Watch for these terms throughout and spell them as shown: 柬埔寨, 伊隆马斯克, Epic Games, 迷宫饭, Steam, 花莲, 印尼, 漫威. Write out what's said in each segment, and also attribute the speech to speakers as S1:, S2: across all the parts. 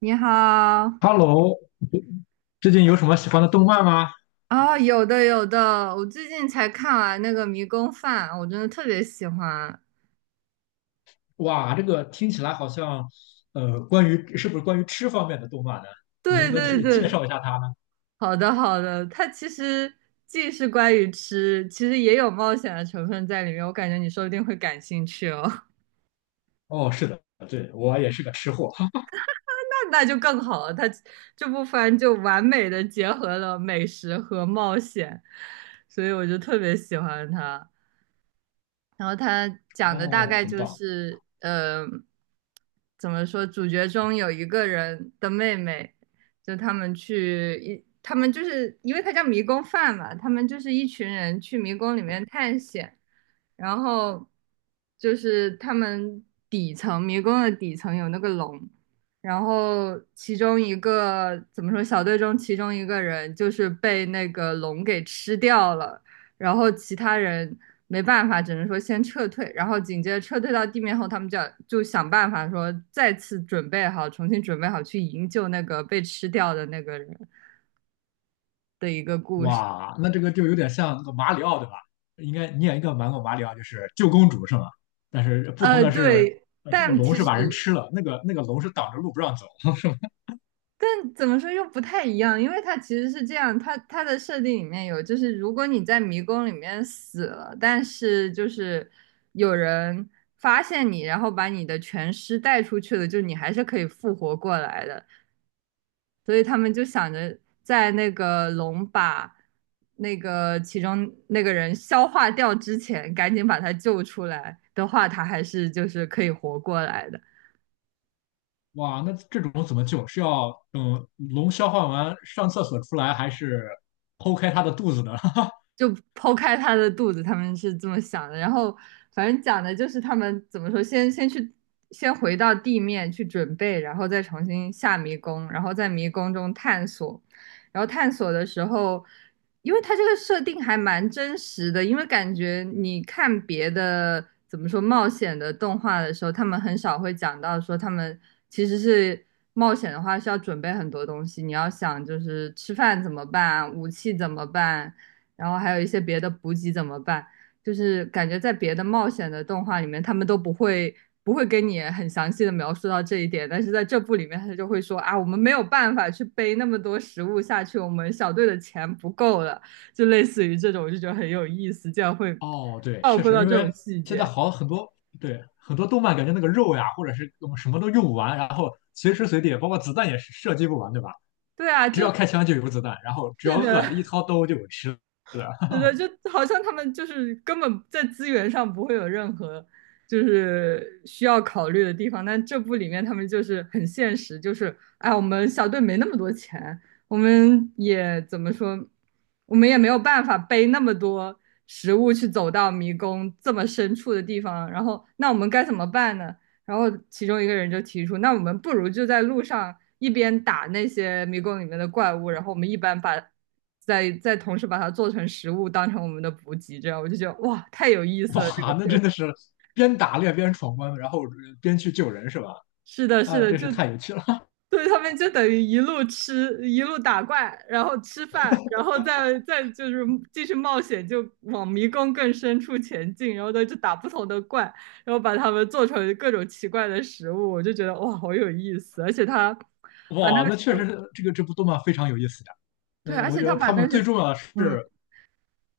S1: 你好。
S2: Hello，最近有什么喜欢的动漫吗？
S1: 有的有的，我最近才看完那个《迷宫饭》，我真的特别喜欢。
S2: 哇，这个听起来好像，关于吃方面的动漫呢？你能
S1: 对，
S2: 不
S1: 嗯，
S2: 能
S1: 对
S2: 介介
S1: 对。
S2: 绍一下它呢？
S1: 好的好的，它其实既是关于吃，其实也有冒险的成分在里面，我感觉你说不定会感兴趣哦。
S2: 哦，是的，对，我也是个吃货。
S1: 那就更好了，它这部番就完美的结合了美食和冒险，所以我就特别喜欢它。然后他讲的大
S2: 哦，
S1: 概
S2: 很
S1: 就
S2: 棒。
S1: 是，怎么说？主角中有一个人的妹妹，就他们去一，他们就是因为他叫迷宫饭嘛，他们就是一群人去迷宫里面探险，然后就是他们底层迷宫的底层有那个龙，然后其中一个怎么说？小队中其中一个人就是被那个龙给吃掉了。然后其他人没办法，只能说先撤退，然后紧接着撤退到地面后，他们就要就想办法说再次准备好，重新准备好去营救那个被吃掉的那个人的一个故事。
S2: 哇，那这个就有点像那个马里奥，对吧？你应该玩过马里奥，就是救公主是吗？但是不同的是，
S1: 对，
S2: 这个
S1: 但
S2: 龙
S1: 其
S2: 是把人
S1: 实
S2: 吃了，那个龙是挡着路不让走。
S1: 但怎么说又不太一样，因为它其实是这样，它的设定里面有，就是如果你在迷宫里面死了，但是就是有人发现你，然后把你的全尸带出去了，就你还是可以复活过来的。所以他们就想着在那个龙把那个其中那个人消化掉之前，赶紧把他救出来的话，他还是就是可以活过来的。
S2: 哇，那这种怎么救？是要等龙消化完上厕所出来，还是剖开它的肚子呢？
S1: 就剖开他的肚子，他们是这么想的。然后反正讲的就是他们怎么说，先回到地面去准备，然后再重新下迷宫，然后在迷宫中探索。然后探索的时候，因为它这个设定还蛮真实的，因为感觉你看别的怎么说冒险的动画的时候，他们很少会讲到说他们其实是冒险的话需要准备很多东西，你要想就是吃饭怎么办，武器怎么办，然后还有一些别的补给怎么办？就是感觉在别的冒险的动画里面，他们都不会跟你很详细的描述到这一点，但是在这部里面，他就会说啊，我们没有办法去背那么多食物下去，我们小队的钱不够了，就类似于这种，我就觉得很有意思，这样会
S2: 哦，对，
S1: 照
S2: 确
S1: 顾
S2: 实，
S1: 到
S2: 因
S1: 这
S2: 为
S1: 种细
S2: 现在
S1: 节。
S2: 好很多，对，很多动漫感觉那个肉呀，或者是嗯什么都用不完，然后随时随地，包括子弹也是射击不完，对吧？
S1: 对啊，
S2: 只
S1: 就
S2: 要开枪就有子弹，然后只
S1: 是
S2: 要
S1: 的，
S2: 饿，一掏兜就有吃的。
S1: 是的，就好像他们就是根本在资源上不会有任何就是需要考虑的地方，但这部里面他们就是很现实，就是哎，我们小队没那么多钱，我们也怎么说，我们也没有办法背那么多食物去走到迷宫这么深处的地方，然后那我们该怎么办呢？然后其中一个人就提出，那我们不如就在路上一边打那些迷宫里面的怪物，然后我们一边把再同时把它做成食物，当成我们的补给，这样我就觉得哇，太有意 思了这个
S2: 哇，那真
S1: 设
S2: 的是边打猎边闯关，然后边去救人，是吧？
S1: 是的，是
S2: 啊，
S1: 的，
S2: 真
S1: 就
S2: 是太有趣了。
S1: 对他们就等于一路吃，一路打怪，然后吃饭，然后再就是继续冒险，就往迷宫更深处前进，然后再就打不同的怪，然后把它们做成各种奇怪的食物，我就觉得哇，好有意思，而且他把那
S2: 哇，
S1: 个
S2: 那
S1: 食
S2: 确
S1: 物
S2: 实是这部动漫非常有意思。
S1: 对，
S2: 那
S1: 而
S2: 我
S1: 且
S2: 觉
S1: 他
S2: 得
S1: 把
S2: 他
S1: 那
S2: 们
S1: 个，
S2: 最重要的是
S1: 嗯，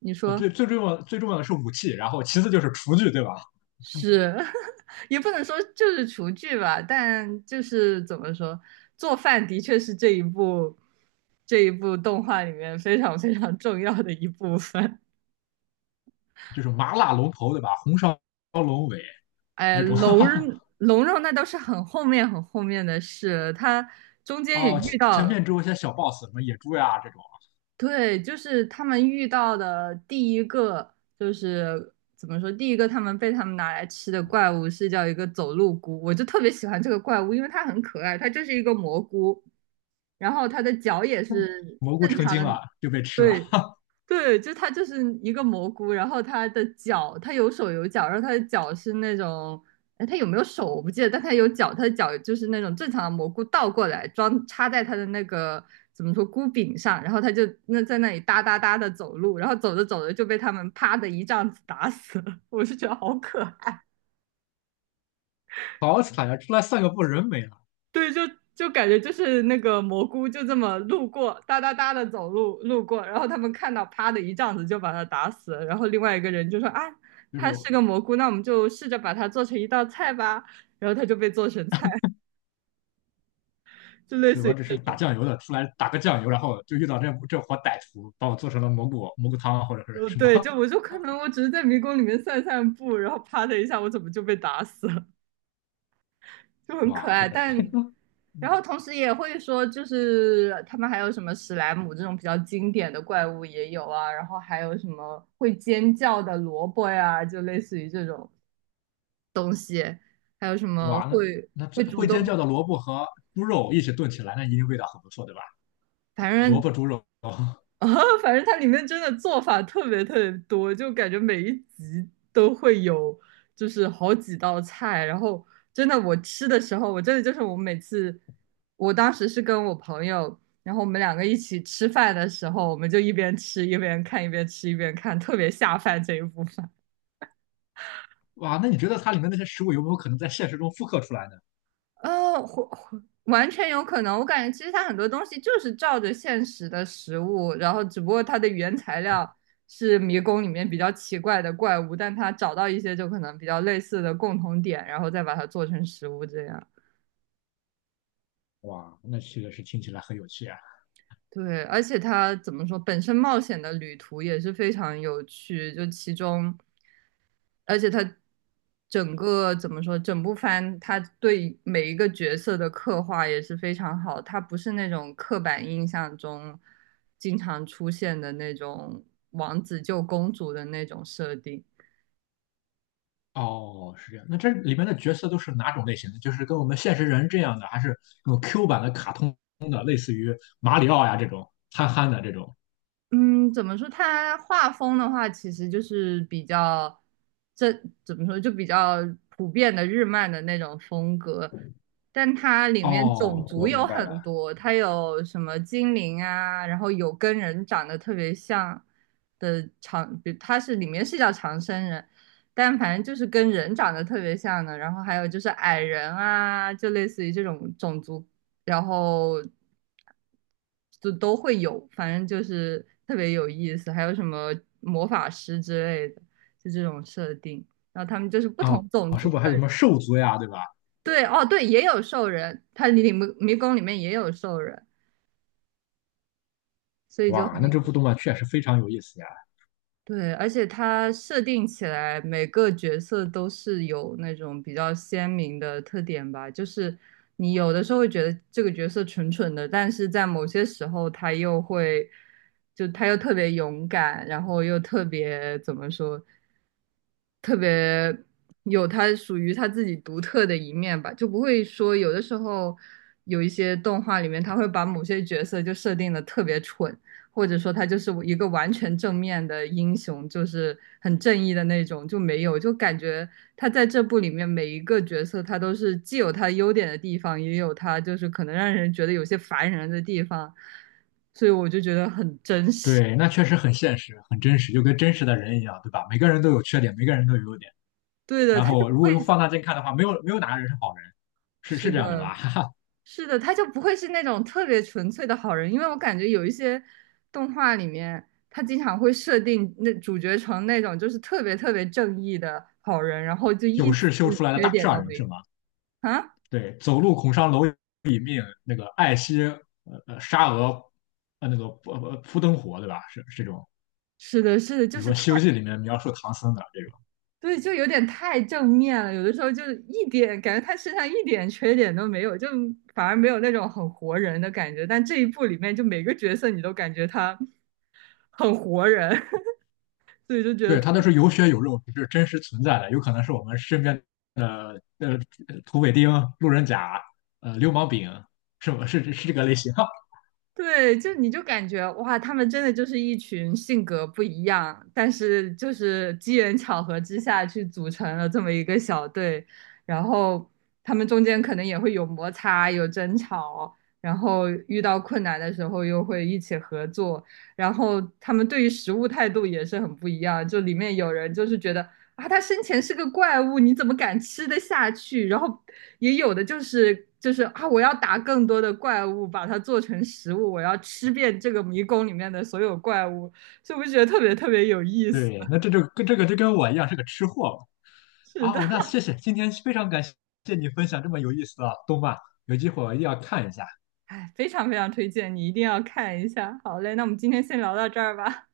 S1: 你
S2: 啊，
S1: 说。
S2: 最重要的是武器，然后其次就是厨具，对吧？
S1: 是，也不能说就是厨具吧，但就是怎么说，做饭的确是这一部动画里面非常非常重要的一部分。
S2: 就是麻辣龙头，对吧？红烧龙尾
S1: 哎，
S2: 这种。
S1: 龙 龙肉那都是很后面很后面的事，他中间也
S2: 哦，
S1: 遇
S2: 前
S1: 到，
S2: 面只有一些小 boss，什么野猪呀这种，
S1: 对，就是他们遇到的第一个就是怎么说，第一个他们被他们拿来吃的怪物是叫一个走路菇，我就特别喜欢这个怪物，因为它很可爱，它就是一个蘑菇。然后它的脚也是
S2: 蘑菇
S1: 正
S2: 成
S1: 常
S2: 精
S1: 的
S2: 了就被 吃了，
S1: 对对，就它就是一个蘑菇，然后它的脚，它有手有脚，然后它的脚是那种，哎，它有没有手我不记得，但它有脚，它的脚就是那种正常的蘑菇倒过来装插在它的那个怎么说菇柄上，然后它就那在那里哒哒哒的走路，然后走着走着就被他们啪的一杖子打死了，我是觉得好可爱。
S2: 好惨呀！出来散个步人没了，
S1: 对，就感觉就是那个蘑菇就这么路过，哒哒哒的走路路过，然后他们看到，啪的一杖子就把他打死了，然后另外一个人就说啊，
S2: 就是
S1: 它是个蘑菇，那我们就试着把它做成一道菜吧，然后它就被做成菜，就类
S2: 对
S1: 似
S2: 我
S1: 于
S2: 只
S1: 这
S2: 是打
S1: 种。
S2: 酱油的，出来打个酱油，然后就遇到这伙歹徒，把我做成了蘑菇汤或者是什么，
S1: 对，就我就可能我只是在迷宫里面散散步，然后啪的一下，我怎么就被打死了？就 很可
S2: 哇，
S1: 爱。
S2: 真的
S1: 但
S2: 是
S1: 然后同时也会说，就是他们还有什么史莱姆这种比较经典的怪物也有啊，然后还有什么会尖叫的萝卜呀、就类似于这种
S2: 哇，那
S1: 会
S2: 这
S1: 主
S2: 会尖叫
S1: 动，
S2: 的萝卜和猪肉一起炖起来，那一定味道很不错，对吧？
S1: 反
S2: 萝
S1: 正
S2: 卜猪肉，
S1: 啊，反正它里面真的做法特别特别多，就感觉每一集都会有，就是好几道菜。然后真的，我吃的时候，我真的就是我每次，我当时是跟我朋友，然后我们两个一起吃饭的时候，我们就一边吃一边看，一边吃一边看，特别下饭这一部分。
S2: 哇，那你觉得它里面那些食物有没有可能在现实中复刻出来呢？
S1: 或完全有可能。我感觉其实它很多东西就是照着现实的食物，然后只不过它的原材料是迷宫里面比较奇怪的怪物，但它找到一些就可能比较类似的共同点，然后再把它做成食物这样。
S2: 哇，那这个是听起来很有趣啊。
S1: 对，而且它怎么说，本身冒险的旅途也是非常有趣，就其中而且他整个怎么说，整部番他对每一个角色的刻画也是非常好，他不是那种刻板印象中经常出现的那种王子救公主的那种设定。
S2: 哦，是这样。那这里面的角色都是哪种类型的？就是跟我们现实人这样的，还是那种 Q 版的卡通的，类似于马里奥呀这种憨憨的这种？
S1: 嗯，怎么说？它画风的话，其实就是比较，这怎么说？就比较普遍的日漫的那种风格，但它里面种
S2: 哦，
S1: 族
S2: 我明
S1: 有
S2: 白
S1: 很
S2: 了。
S1: 多，它有什么精灵啊，然后有跟人长得特别像的长，比它是里面是叫长生人，但反正就是跟人长得特别像的，然后还有就是矮人啊，就类似于这种种族，然后就都会有，反正就是特别有意思。还有什么魔法师之类的，就这种设定。然后他们就是不
S2: 哦，
S1: 同种族
S2: 是不是还
S1: 的
S2: 有什么
S1: 人，
S2: 兽族呀，对吧？
S1: 对，哦，对，也有兽人，他里迷宫里面也有兽人，所以就很
S2: 哇，那这
S1: 有
S2: 部动漫确实非常有意思呀。
S1: 对，而且他设定起来每个角色都是有那种比较鲜明的特点吧，就是你有的时候会觉得这个角色蠢蠢的，但是在某些时候他又会，就他又特别勇敢，然后又特别怎么说，特别有他属于他自己独特的一面吧，就不会说有的时候有一些动画里面他会把某些角色就设定的特别蠢。或者说他就是一个完全正面的英雄，就是很正义的那种，就没有，就感觉他在这部里面每一个角色，他都是既有他优点的地方，也有他就是可能让人觉得有些烦人的地方，所以我就觉得很真实。
S2: 对，那确实很现实，很真实，就跟真实的人一样，对吧？每个人都有缺点，每个人都有优点。
S1: 对的，
S2: 然
S1: 他就
S2: 后
S1: 不
S2: 如果用
S1: 会，
S2: 放大镜看的话，没有哪个人是好人，是
S1: 是
S2: 是这样的吧？
S1: 的，
S2: 哈哈，
S1: 是的，他就不会是那种特别纯粹的好人，因为我感觉有一些动画里面，他经常会设定那主角成那种就是特别特别正义的好人，然后就一
S2: 有
S1: 丝
S2: 事修出来的
S1: 缺
S2: 大
S1: 点都
S2: 善人
S1: 没
S2: 是
S1: 有
S2: 吗？
S1: 啊。
S2: 对，走路恐伤蝼蚁命，那个爱惜沙俄呃那个呃扑灯火对吧？是是这种，
S1: 是的，是的，就
S2: 比如
S1: 是
S2: 说
S1: 太，
S2: 《西游记》里面描述唐僧的这种，
S1: 对，就有点太正面了，有的时候就是一点感觉他身上一点缺点都没有，就反而没有那种很活人的感觉。但这一部里面，就每个角色你都感觉他很活人，所以就觉得
S2: 对，他都
S1: 特。
S2: 是有血有肉，是真实存在的，有可能是我们身边的土匪丁、路人甲、流氓丙，是吧？是是这个类型。
S1: 对，就你就感觉哇，他们真的就是一群性格不一样，但是就是机缘巧合之下去组成了这么一个小队，然后他们中间可能也会有摩擦、有争吵，然后遇到困难的时候又会一起合作，然后他们对于食物态度也是很不一样，就里面有人就是觉得啊，他生前是个怪物，你怎么敢吃得下去？然后也有的就是就是啊，我要打更多的怪物，把它做成食物，我要吃遍这个迷宫里面的所有怪物，所不我觉得特别特别有意思。
S2: 对，那 这就跟我一样是个吃货嘛。
S1: 是的，
S2: 哦，那谢谢，今天非常感谢你分享这么有意思的动漫，有机会我一定要看一下。
S1: 哎，非常非常推荐，你一定要看一下。好嘞，那我们今天先聊到这儿吧，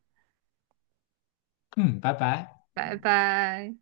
S2: 嗯，拜拜。
S1: 拜拜。